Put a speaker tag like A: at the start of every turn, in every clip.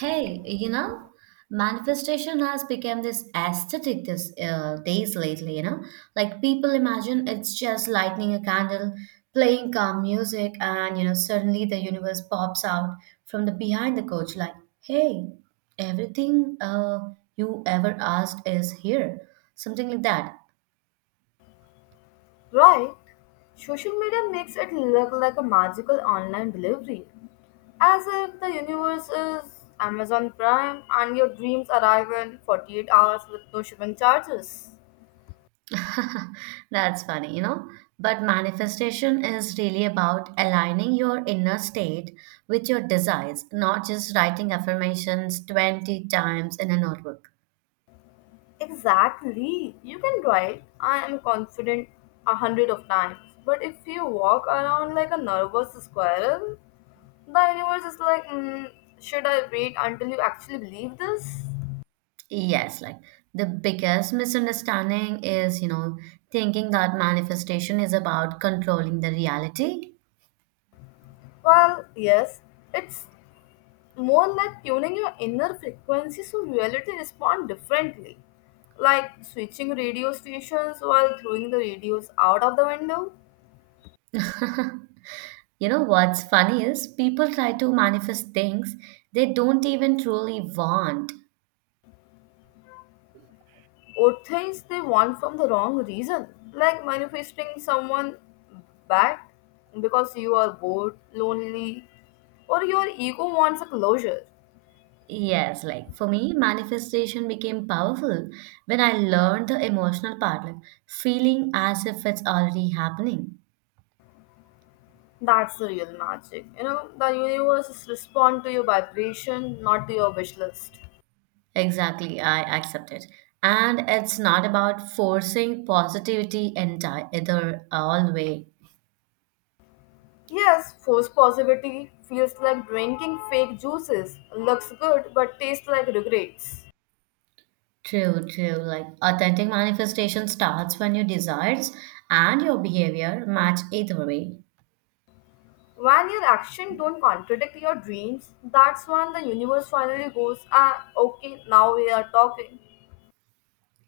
A: Hey, manifestation has become this aesthetic this days lately, Like people imagine it's just lighting a candle, playing calm music, and suddenly the universe pops out from the behind the couch like, "Hey, everything you ever asked is here." Something like that.
B: Right. Social media makes it look like a magical online delivery. As if the universe is Amazon Prime and your dreams arrive in 48 hours with no shipping charges.
A: That's funny, But manifestation is really about aligning your inner state with your desires, not just writing affirmations 20 times in a notebook.
B: Exactly. You can write, I am confident 100 of times. But if you walk around like a nervous squirrel, the universe is like, should I wait until you actually believe this?
A: Yes, like the biggest misunderstanding is, thinking that manifestation is about controlling the reality.
B: Well, yes, it's more like tuning your inner frequency so reality respond differently, like switching radio stations while throwing the radios out of the window.
A: You know, what's funny is people try to manifest things they don't even truly want.
B: Or things they want from the wrong reason, like manifesting someone bad because you are bored lonely or your ego wants a closure.
A: Yes, like for me, manifestation became powerful when I learned the emotional part, like feeling as if it's already happening.
B: That's the real magic. You know, the universe is respond to your vibration, not to your wish list.
A: Exactly, I accept it. And it's not about forcing positivity entire either all way.
B: Yes, force positivity feels like drinking fake juices. Looks good but tastes like regrets.
A: True, true. Like authentic manifestation starts when your desires and your behavior match either way.
B: When your actions don't contradict your dreams, that's when the universe finally goes, ah, okay, now we are talking.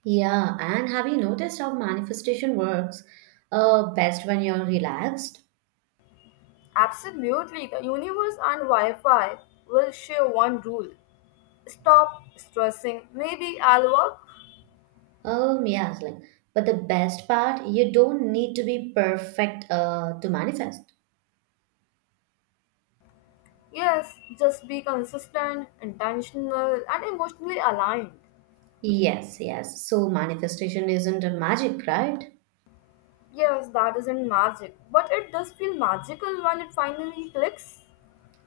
A: Yeah, and have you noticed how manifestation works? Best when you're relaxed.
B: Absolutely, the universe and Wi Fi will share one rule: stop stressing. Maybe I'll work.
A: Yes, like, but the best part, you don't need to be perfect to manifest.
B: Yes, just be consistent, intentional, and emotionally aligned.
A: Yes, yes. So manifestation isn't a magic, right?
B: Yes, that isn't magic, but it does feel magical when it finally clicks.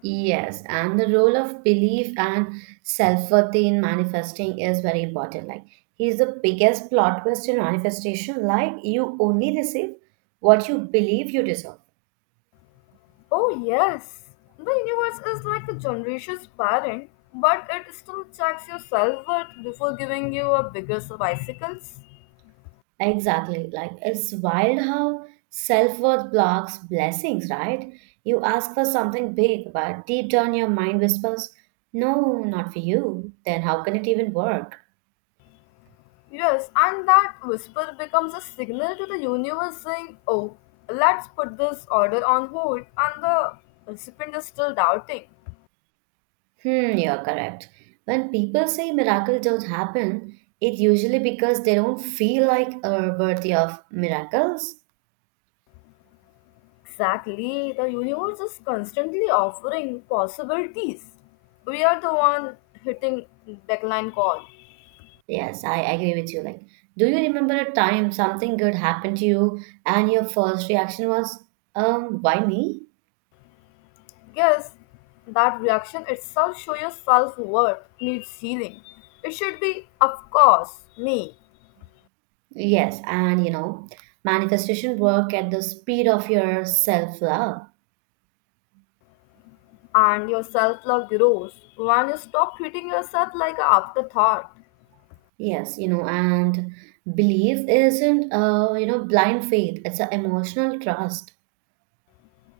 A: Yes, and the role of belief and self-worth in manifesting is very important. Like, he's the biggest plot twist in manifestation. Like, you only receive what you believe you deserve.
B: Oh, yes. The universe is like a generation's parent, but it still checks your self worth before giving you a bigger bicycles.
A: Exactly. Like it's wild how self-worth blocks blessings, right? You ask for something big, but deep down your mind whispers, "No, not for you." Then how can it even work?
B: Yes, and that whisper becomes a signal to the universe saying, oh, let's put this order on hold, and the recipient is still doubting.
A: Hmm, you're correct. When people say miracles don't happen, it usually because they don't feel like are worthy of miracles.
B: Exactly, the universe is constantly offering possibilities. We are the one hitting backline call.
A: Yes, I agree with you. Like, do you remember a time something good happened to you and your first reaction was, why me?
B: Guess that reaction itself shows your self worth needs healing. It should be, of course, me.
A: Yes, and manifestation work at the speed of your self love.
B: And your self love grows when you stop treating yourself like an afterthought.
A: Yes, and belief isn't a blind faith; it's an emotional trust.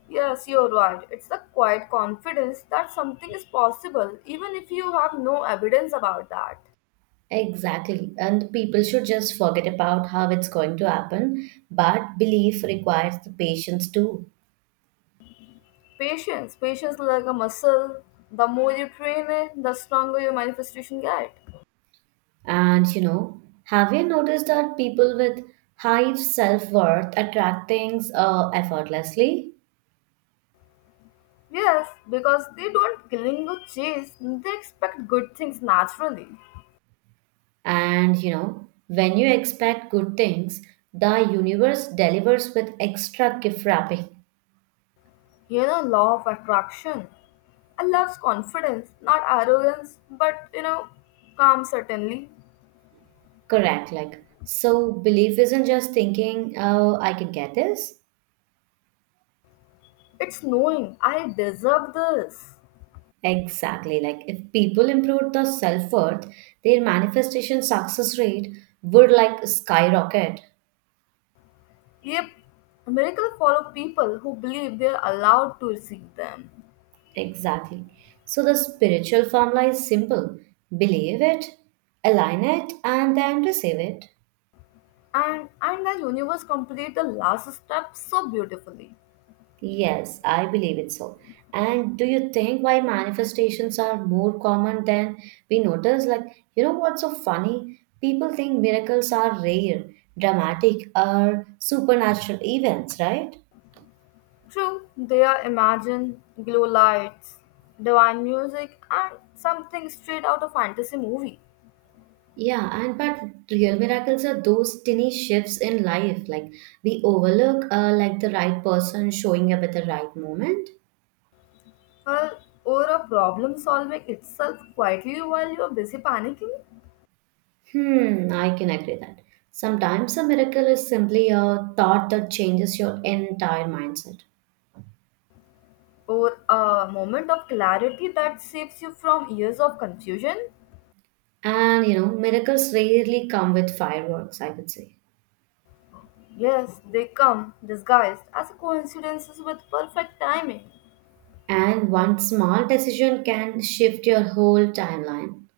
B: Yes, you're right. It's the quiet confidence that something is possible, even if you have no evidence about that.
A: Exactly, and people should just forget about how it's going to happen. But belief requires the patience too.
B: Patience. Patience like a muscle. The more you train it, the stronger your manifestation get.
A: And have you noticed that people with high self worth attract things effortlessly?
B: Yes, because they don't cling or chase. They expect good things naturally.
A: And when you expect good things, the universe delivers with extra gift wrapping.
B: You know, law of attraction. I loves confidence, not arrogance, but you know, calm certainly.
A: Correct. Like, so belief isn't just thinking, oh, I can get this.
B: It's knowing I deserve this.
A: Exactly. Like, if people improved their self worth, their manifestation success rate would like skyrocket.
B: Yep, miracles follow people who believe they're allowed to receive them.
A: Exactly. So the spiritual formula is simple: believe it, align it, and then receive it.
B: And the universe complete the last step so beautifully.
A: Yes, I believe it so. And do you think why manifestations are more common than we notice? Like, you know what's so funny? People think miracles are rare, dramatic, or supernatural events, right?
B: True, there imagine glow lights, divine music, and something straight out of fantasy movie.
A: Yeah, and but real miracles are those tiny shifts in life, like we overlook, like the right person showing up at the right moment.
B: Well, or a problem solving itself quietly while you're busy panicking,
A: Hmm, I can agree that. Sometimes a miracle is simply a thought that changes your entire mindset.
B: or a moment of clarity that saves you from years of confusion.
A: And miracles rarely come with fireworks, I would say.
B: Yes, they come disguised as coincidences with perfect timing,
A: And one small decision can shift your whole timeline.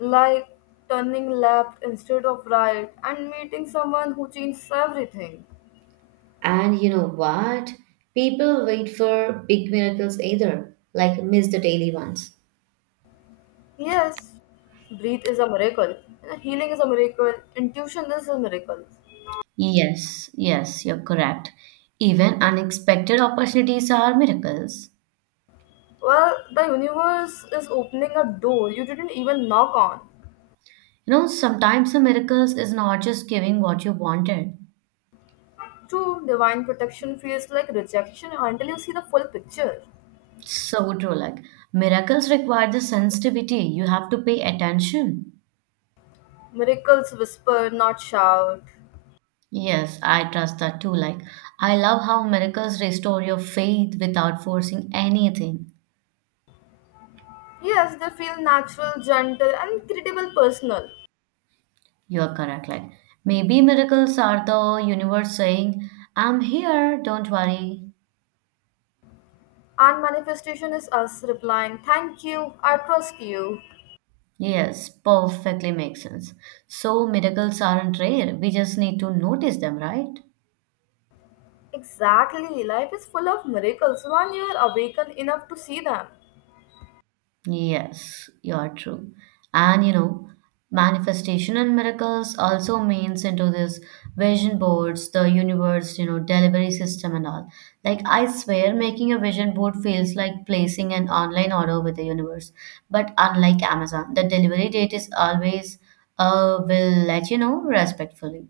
B: like turning left instead of right and meeting someone who changes everything.
A: And you know what? People wait for big miracles either, like miss the daily ones.
B: Yes, breathe is a miracle. You know, healing is a miracle. Intuition is a miracle.
A: Yes, yes, you're correct. Even unexpected opportunities are miracles.
B: Well, the universe is opening a door you didn't even knock on.
A: You know, sometimes the miracles is not just giving what you wanted.
B: True, divine protection feels like rejection until you see the full picture.
A: So true, like miracles require the sensitivity. You have to pay attention.
B: Miracles whisper, not shout.
A: Yes, I trust that too. Like, I love how miracles restore your faith without forcing anything.
B: Yes, they feel natural, gentle, and incredible personal.
A: You're correct. Like, maybe miracles are the universe saying, I'm here, don't worry.
B: And manifestation is us replying, thank you, I trust you.
A: Yes, perfectly makes sense. So, miracles aren't rare. We just need to notice them, right?
B: Exactly, life is full of miracles when you are awakened enough to see them.
A: Yes, you're true. And manifestation and miracles also means into this vision boards, the universe, delivery system and all. Like I swear making a vision board feels like placing an online order with the universe. But unlike Amazon, the delivery date is always will let you know respectfully.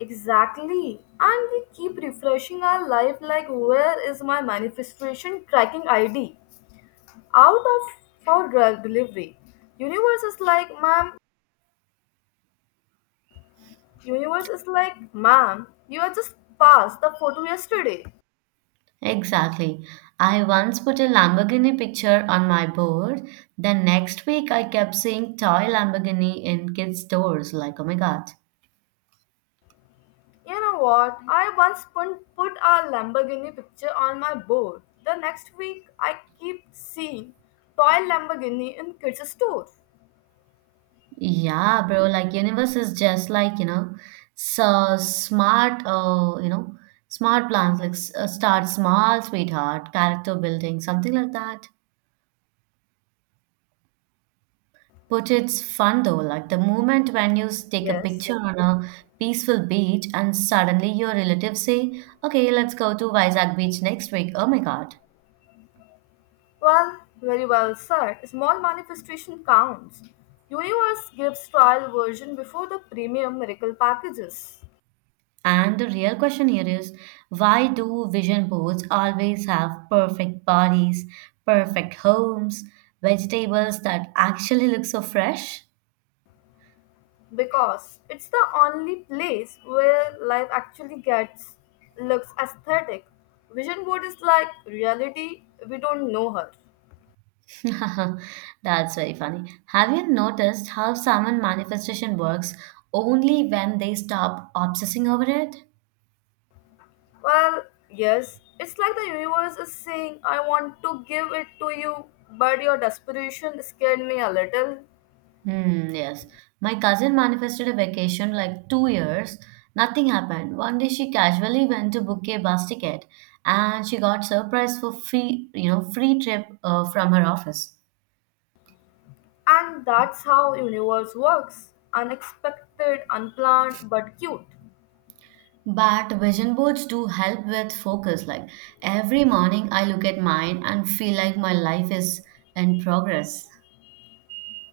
B: Exactly. And we keep refreshing our life like, where is my manifestation tracking ID? Out of for drug delivery. Universe is like ma'am universe is like ma'am, you are just passed the photo yesterday.
A: Exactly. I once put a Lamborghini picture on my board. Then next week, I kept seeing toy Lamborghini in kids' stores. Like, oh my God.
B: You know what? I once put a Lamborghini picture on my board. The next week I keep seeing toy Lamborghini in kids' store.
A: Yeah, bro, like universe is just like, so smart, smart plans, like start small, sweetheart, character building, something like that. But it's fun though, like the moment when you take a
B: Yes.
A: picture on a peaceful beach and suddenly your relatives say, okay, let's go to Vizag Beach next week. Oh my God.
B: Well, very well said. Small manifestation counts. Universe gives trial version before the premium miracle packages,
A: And the real question here is why do vision boards always have perfect bodies, perfect homes, vegetables that actually look so fresh?
B: because it's the only place where life actually gets looks aesthetic. Vision board is like reality, we don't know her.
A: That's very funny. Have you noticed how someone manifestation works only when they stop obsessing over it?
B: Well, yes, it's like the universe is saying I want to give it to you, but your desperation scared me a little.
A: Hmm, yes. My cousin manifested a vacation like 2 years. Nothing happened. One day she casually went to book a bus ticket and she got surprise for free, free trip from her office.
B: And that's how universe works. Unexpected, unplanned, but cute.
A: But vision boards do help with focus. Like every morning I look at mine and feel like my life is in progress.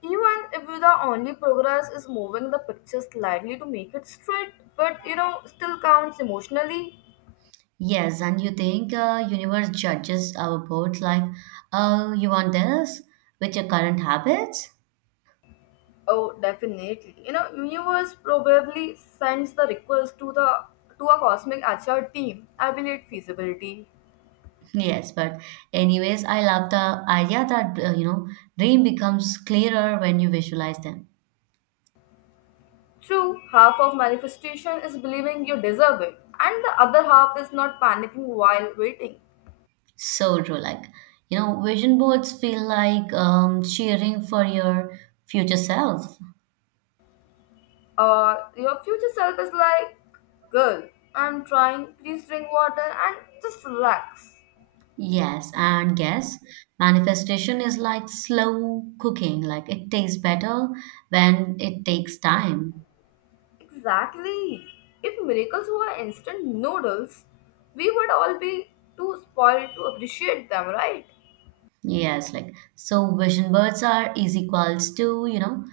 B: Even if the only progress is moving the picture slightly to make it straight, but you know, still counts emotionally.
A: Yes, and you think universe judges our boards like, oh, you want this with your current habits?
B: Oh, definitely. You know, universe probably sends the request to a cosmic HR team. Evaluate feasibility.
A: Yes, but anyways, I love the idea that dream becomes clearer when you visualize them.
B: True, half of manifestation is believing you deserve it, and the other half is not panicking while waiting.
A: So true, like vision boards feel like cheering for your future self.
B: Or your future self is like, girl, I'm trying, please drink water and just relax.
A: Yes, and guess manifestation is like slow cooking. Like it tastes better when it takes time.
B: Exactly. If miracles were instant noodles, we would all be too spoiled to appreciate them, right?
A: Yes, like so vision boards are is equals to you know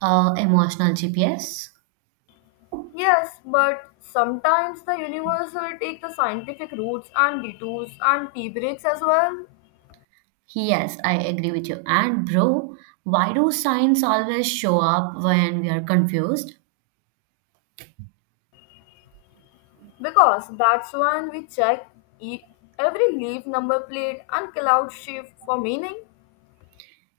A: uh, emotional GPS.
B: Yes, but sometimes the universe will take the scientific routes and detours and tea breaks as well.
A: Yes, I agree with you. And bro, why do signs always show up when we are confused?
B: Because that's when we check e- every leaf number plate and cloud shift for meaning.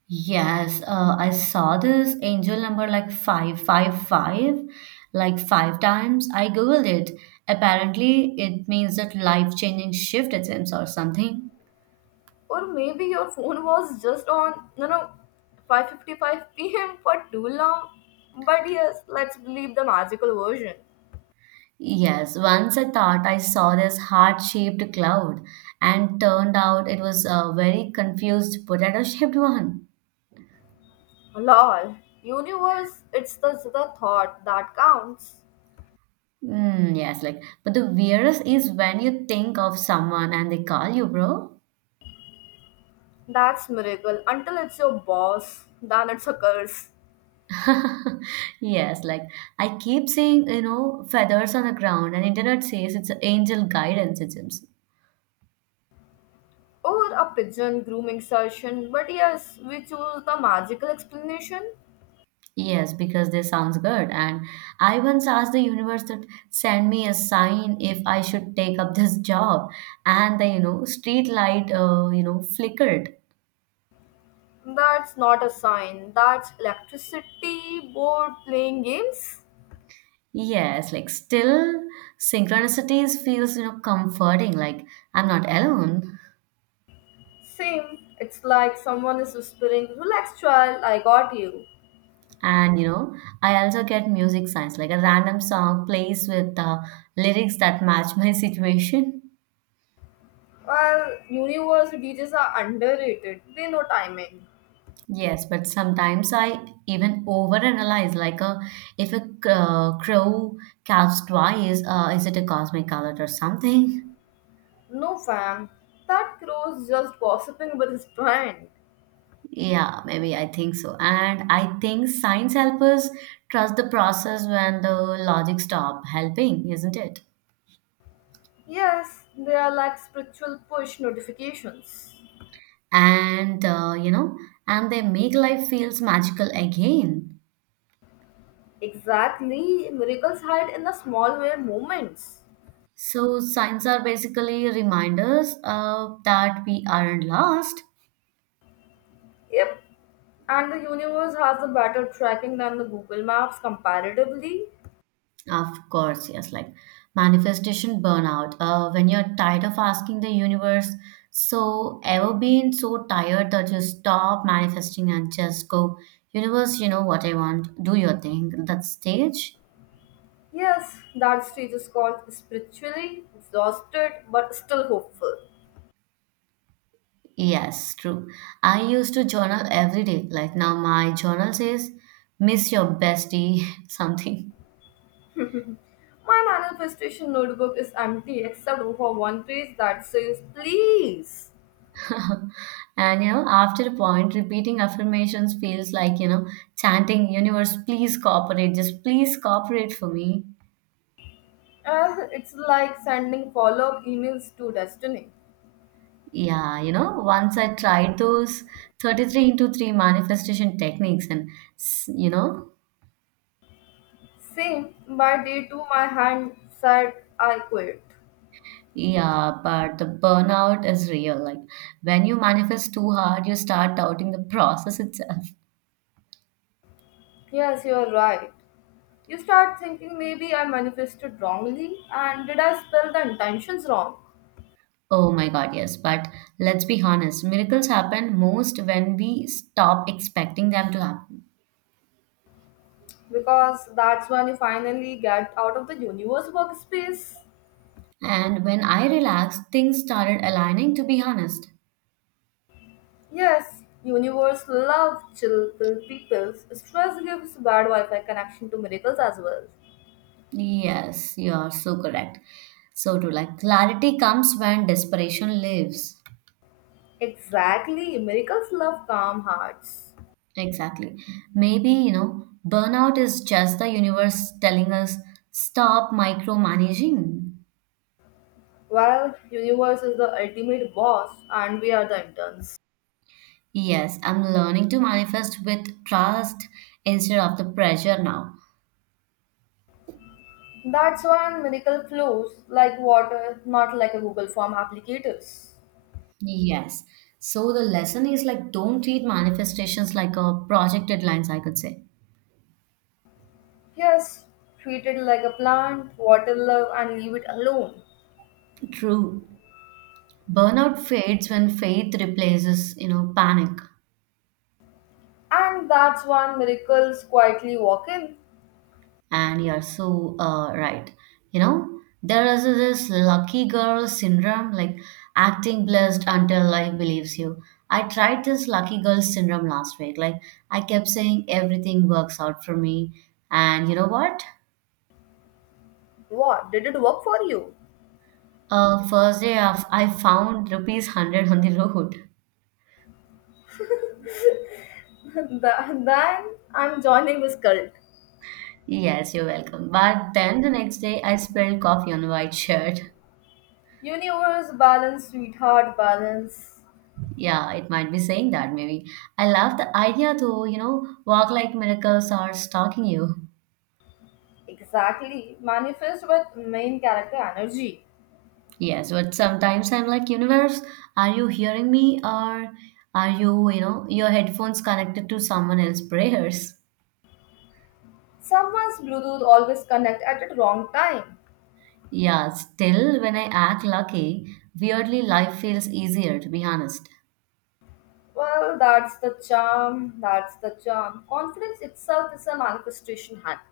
A: Yes, I saw this angel number like 555, like five times. I googled it. Apparently, it means that life-changing shift attempts or something.
B: Or maybe your phone was just on, you know, 5:55 p.m. for too long. But yes, let's believe the magical version.
A: Yes, once I thought I saw this heart-shaped cloud, and turned out it was a very confused potato-shaped one.
B: Lol, universe, it's the thought that counts.
A: Mm, yes, like, but the weirdest is when you think of someone and they call you bro.
B: That's miracle. Until it's your boss, then it's a curse.
A: Yes, like I keep seeing, feathers on the ground, and internet says it's angel guidance systems.
B: Or a pigeon grooming session. But yes, we choose the magical explanation.
A: Yes, because they sounds good. And I once asked the universe to send me a sign if I should take up this job, and the, street light, flickered.
B: That's not a sign. That's electricity board playing games.
A: Yes, like still synchronicities feels, comforting. Like I'm not alone.
B: Same. It's like someone is whispering, relax, child, I got you.
A: And I also get music science, like a random song plays with lyrics that match my situation.
B: Well, universal DJs are underrated. They know timing.
A: Yes, but sometimes I even overanalyze, if crow calves twice, is it a cosmic color or something?
B: No, fam. That crow's just gossiping with his brand.
A: Yeah, maybe I think so. And I think science helps us trust the process when the logic stop helping, isn't it?
B: Yes, they are like spiritual push notifications.
A: And and they make life feels magical again.
B: Exactly. Miracles hide in the small where moments.
A: So, signs are basically reminders that we aren't lost.
B: Yep. And the universe has a better tracking than the Google Maps comparatively.
A: Of course, yes, like manifestation burnout. When you're tired of asking the universe, so ever been so tired that you stop manifesting and just go, universe, you know what I want, do your thing. That stage?
B: Yes, that stage is called spiritually exhausted but still hopeful.
A: Yes, true. I used to journal every day. Like now, my journal says, miss your bestie, something.
B: My manifestation notebook is empty except for one page that says please.
A: And after a point, repeating affirmations feels like chanting, universe, please cooperate, just please cooperate for me.
B: It's like sending follow up emails to destiny.
A: Yeah, once I tried those 33 into 3 manifestation techniques, and s- you know,
B: Same, by day two, my hand said I quit.
A: yeah, but the burnout is real. Like, when you manifest too hard, you start doubting the process itself.
B: Yes, you're right. You start thinking maybe I manifested wrongly and did I spell the intentions wrong?
A: Oh my God, yes. But let's be honest, miracles happen most when we stop expecting them to happen.
B: Because that's when you finally get out of the universe workspace.
A: And when I relaxed, things started aligning, to be honest.
B: Yes, universe love chill pill people. Stress gives bad Wi-Fi connection to miracles as well.
A: Yes, you are so correct. So to like clarity comes when desperation leaves.
B: Exactly, miracles love calm hearts.
A: Exactly. Maybe, burnout is just the universe telling us stop micromanaging.
B: Well, universe is the ultimate boss, and we are the interns.
A: Yes, I'm learning to manifest with trust instead of the pressure now.
B: That's when miracle flows like water, not like a Google form applicators.
A: Yes. So the lesson is like don't treat manifestations like a project deadlines, I could say.
B: Yes, treat it like a plant, water love, and leave it alone.
A: True. Burnout fades when faith replaces panic.
B: And that's when miracles quietly walk in.
A: And you're so right. You know there is this lucky girl syndrome, like acting blessed until life believes you. I tried this lucky girl syndrome last week, like I kept saying everything works out for me. And you know what?
B: What? Did it work for you?
A: First day of, I found rupees 100 on the road.
B: Then I'm joining this cult.
A: Yes, you're welcome. But then the next day I spilled coffee on a white shirt.
B: Universe balance, sweetheart balance.
A: Yeah, it might be saying that maybe. I love the idea though, walk like miracles are stalking you.
B: Exactly. Manifest with main character energy.
A: Yes, but sometimes I'm like, universe, are you hearing me or are you, your headphones connected to someone else's prayers?
B: Someone's Bluetooth always connect at the wrong time.
A: Yeah, still when I act lucky, weirdly life feels easier to be honest.
B: Well, that's the charm. That's the charm. Confidence itself is a manifestation hack.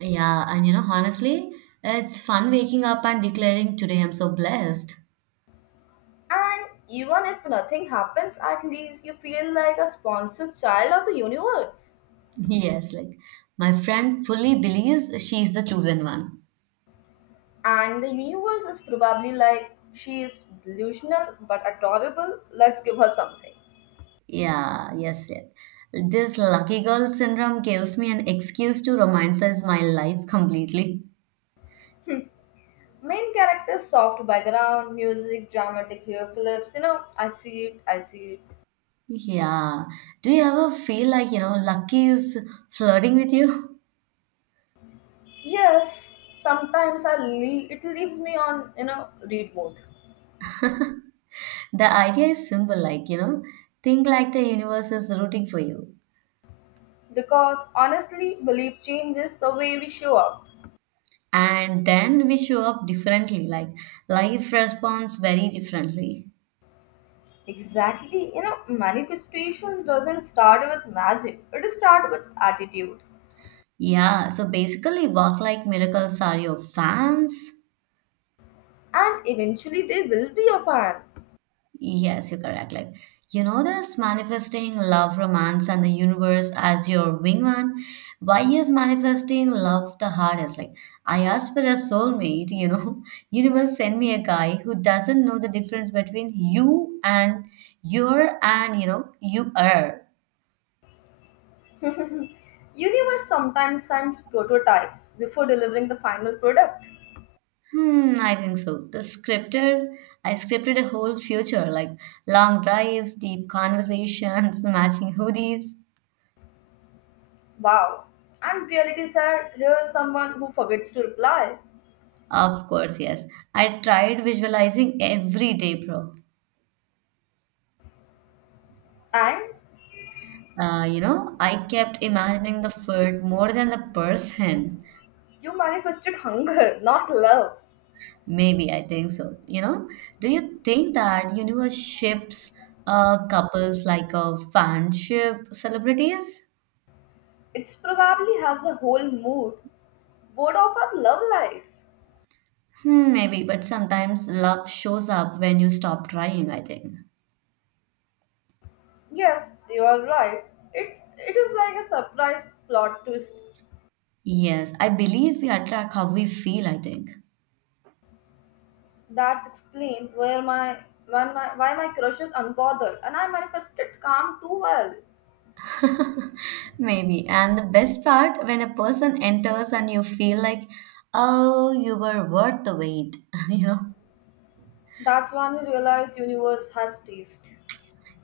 A: Yeah, and honestly, it's fun waking up and declaring today I'm so blessed.
B: And even if nothing happens, at least you feel like a sponsored child of the universe.
A: Yes, like my friend fully believes she's the chosen one.
B: And the universe is probably like, she is delusional but adorable, let's give her something.
A: Yeah, yes, yes. This lucky girl syndrome gives me an excuse to romanticize my life completely.
B: Main character, soft background, music, dramatic hair flips, you know, I see it, I see it.
A: Yeah. Do you ever feel like, you know, lucky is flirting with you?
B: Yes, sometimes I leave, it leaves me on, you know, read mode.
A: The idea is simple, like, you know, think like the universe is rooting for you.
B: Because honestly, belief changes the way we show up.
A: And then we show up differently, like life responds very differently.
B: Exactly, you know, manifestations doesn't start with magic, it starts with attitude.
A: Yeah, so basically, walk like miracles are your fans.
B: And eventually they will be a fan.
A: Yes, you're correct. Like, you know, this manifesting love, romance, and the universe as your wingman. Why is manifesting love the hardest? Like, I asked for a soulmate, you know, universe send me a guy who doesn't know the difference between you and your and, you know, you are.
B: Universe sometimes sends prototypes before delivering the final product.
A: Hmm, I think so. I scripted a whole future like long drives, deep conversations, matching hoodies.
B: Wow. And realities are here's someone who forgets to reply.
A: Of course, yes. I tried visualizing every day, bro.
B: And
A: You know, I kept imagining the food more than the person.
B: you manifested hunger, not love.
A: Maybe I think so. You know, do you think that universe ships couples like a fanship celebrities?
B: It's probably has the whole mood board of our love life.
A: Hmm, maybe, but sometimes love shows up when you stop trying, I think.
B: Yes, you are right. It is like a surprise plot twist.
A: Yes, I believe we attract how we feel, I think.
B: That's explained where my when my why my crush is unbothered and I manifested calm too well.
A: Maybe. And the best part, when a person enters and you feel like, oh, you were worth the wait, you know?
B: That's when you realize universe has taste.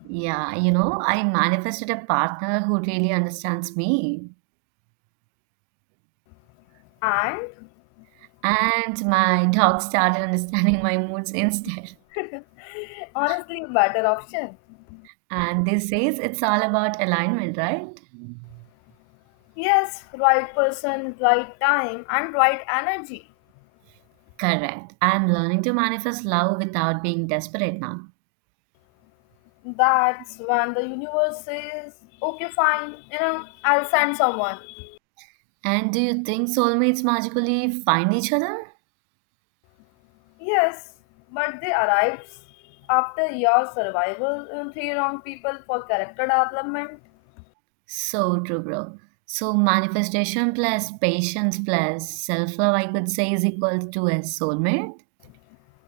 A: Yeah, you know, I manifested a partner who really understands me.
B: And
A: And my dog started understanding my moods instead.
B: honestly, better option.
A: And this says it's all about alignment, right?
B: Yes, right person, right time, and right energy.
A: Correct. I'm learning to manifest love without being desperate now.
B: That's when the universe says, okay, fine, you know, I'll send someone.
A: And do you think soulmates magically find each other?
B: Yes, but they arrives after your survival, three wrong people for character development,
A: So true, bro. So manifestation plus patience plus self-love, I could say, is equal to a soulmate.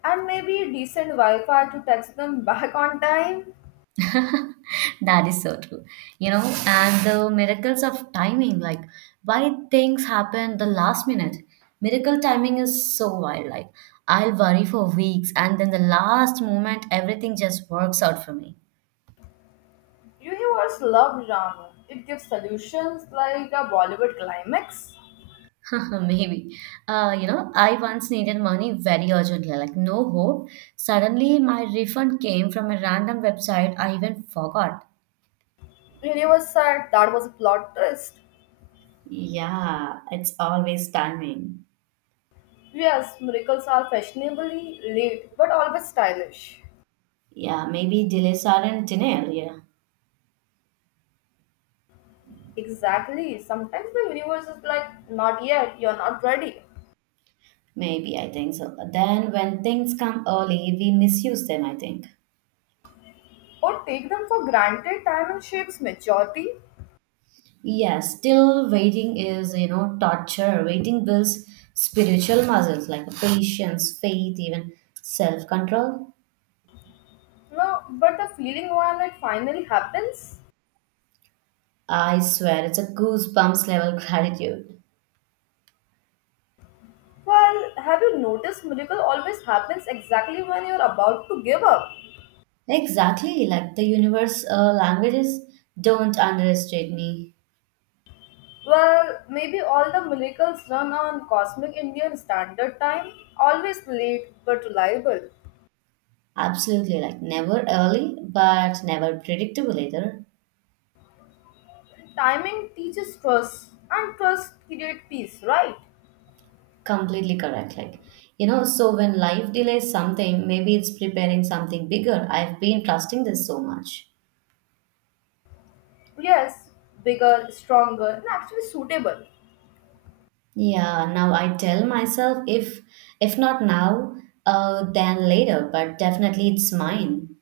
B: and maybe decent Wi Fi to text them back on time.
A: That is so true. You know, and the miracles of timing, like why things happen the last minute. Miracle timing is so wild. Like I'll worry for weeks and then the last moment everything just works out for me.
B: Universe love drama. It gives solutions like a Bollywood climax.
A: Maybe. You know, I once needed money very urgently, like no hope. Suddenly, my refund came from a random website I even forgot.
B: Universe said that was a plot twist.
A: Yeah, it's always timing.
B: Yes, miracles are fashionably late but always stylish.
A: Yeah, maybe delays aren't denial. Yeah,
B: Exactly. Sometimes the universe is like, not yet, you're not ready.
A: maybe I think so. Then when things come early, we misuse them, I think.
B: Or take them for granted, time and shapes maturity.
A: Yeah, still waiting is, you know, torture. Waiting builds spiritual muscles like patience, faith, even self control.
B: No, but the feeling when it finally happens?
A: I swear, it's a goosebumps level gratitude.
B: Well, have you noticed miracle always happens exactly when you're about to give up?
A: Exactly, like the universe languages don't underestimate me.
B: Well, maybe all the miracles run on cosmic Indian standard time, always late but reliable.
A: Absolutely, like never early, but never predictable either.
B: Timing teaches trust, and trust creates peace, right?
A: Completely correct. Like, you know, so when life delays something, maybe it's preparing something bigger. I've been trusting this so much.
B: Yes, bigger, stronger, and actually suitable.
A: Yeah, now I tell myself if not now, then later, but definitely it's mine.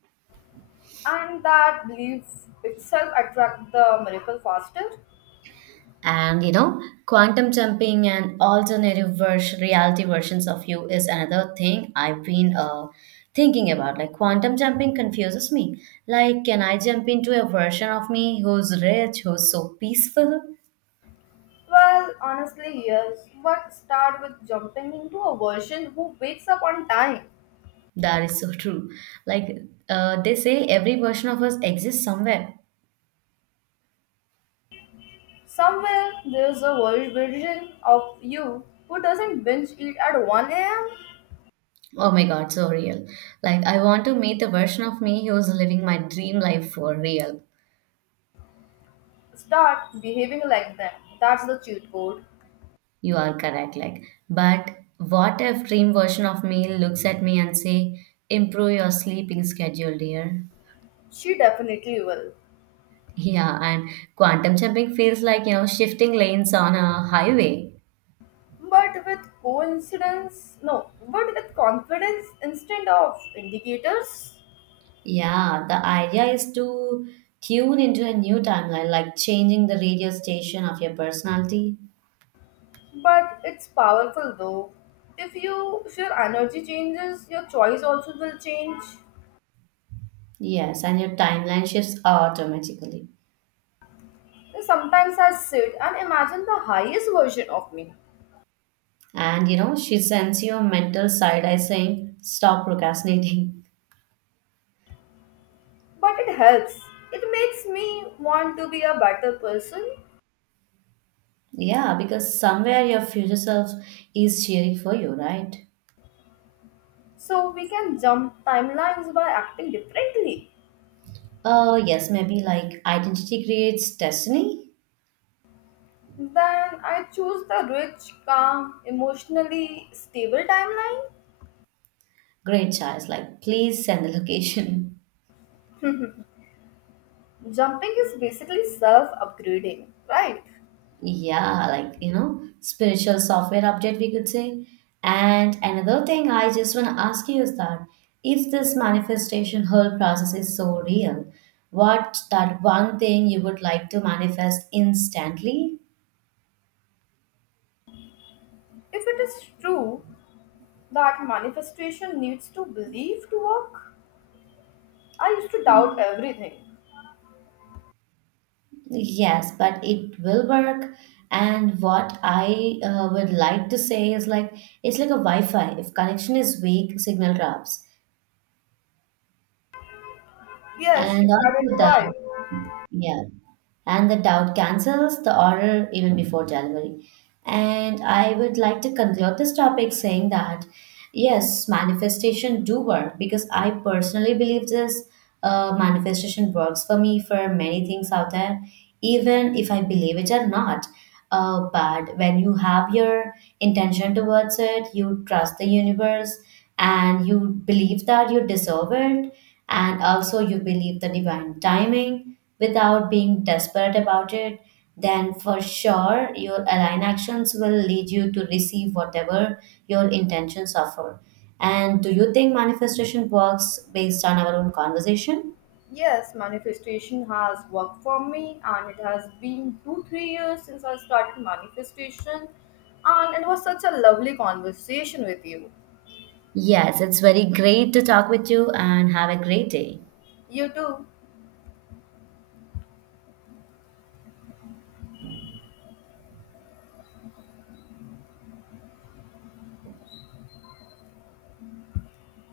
B: And that belief itself attract the miracle faster.
A: And you know, quantum jumping and reality versions of you is another thing I've been thinking about. Like quantum jumping confuses me, like can I jump into a version of me who's rich, who's so peaceful?
B: Well, honestly, yes. But start with jumping into a version who wakes up on time.
A: That is so true. Like they say every version of us exists somewhere.
B: Somewhere there's a version of you who doesn't binge eat at 1 a.m.
A: Oh my god, so real. Like I want to meet the version of me who's living my dream life for real.
B: Start behaving like them. That's the cheat code.
A: You are correct. Like, but what if dream version of me looks at me and say, "Improve your sleeping schedule, dear."
B: She definitely will.
A: Yeah, and quantum jumping feels like, you know, shifting lanes on a highway.
B: But with coincidence, no, but with confidence instead of indicators.
A: Yeah, the idea is to tune into a new timeline, like changing the radio station of your personality.
B: But it's powerful though. If your energy changes, your choice also will change.
A: Yes, and your timeline shifts automatically.
B: Sometimes I sit and imagine the highest version of me.
A: And you know, she sends you a mental side eye saying, stop procrastinating.
B: But it helps. It makes me want to be a better person.
A: Yeah, because somewhere your future self is cheering for you, right?
B: So we can jump timelines by acting differently.
A: Oh, yes, maybe like identity creates destiny.
B: Then I choose the rich, calm, emotionally stable timeline.
A: Great choice. Like, please send the location.
B: Jumping is basically self upgrading, right?
A: Yeah, like, you know, spiritual software update, we could say. And another thing I just want to ask you is that if this manifestation whole process is so real, what that one thing you would like to manifest instantly?
B: If it is true that manifestation needs to believe to work, I used to doubt everything.
A: Yes, but it will work. And what I would like to say is like it's like a Wi-Fi. If connection is weak, signal drops.
B: Yes,
A: And
B: you have it
A: also that,
B: right.
A: yeah. And the doubt cancels the order even before delivery. And I would like to conclude this topic saying that yes, manifestation do work because I personally believe this manifestation works for me for many things out there, even if I believe it or not. But when you have your intention towards it, you trust the universe and you believe that you deserve it, and also you believe the divine timing without being desperate about it, then for sure your aligned actions will lead you to receive whatever your intentions offer. And do you think manifestation works based on our own conversation?
B: Yes, manifestation has worked for me, and it has been two, 3 years since I started manifestation. And it was such a lovely conversation with you.
A: Yes, it's very great to talk with you and have a great day.
B: You too.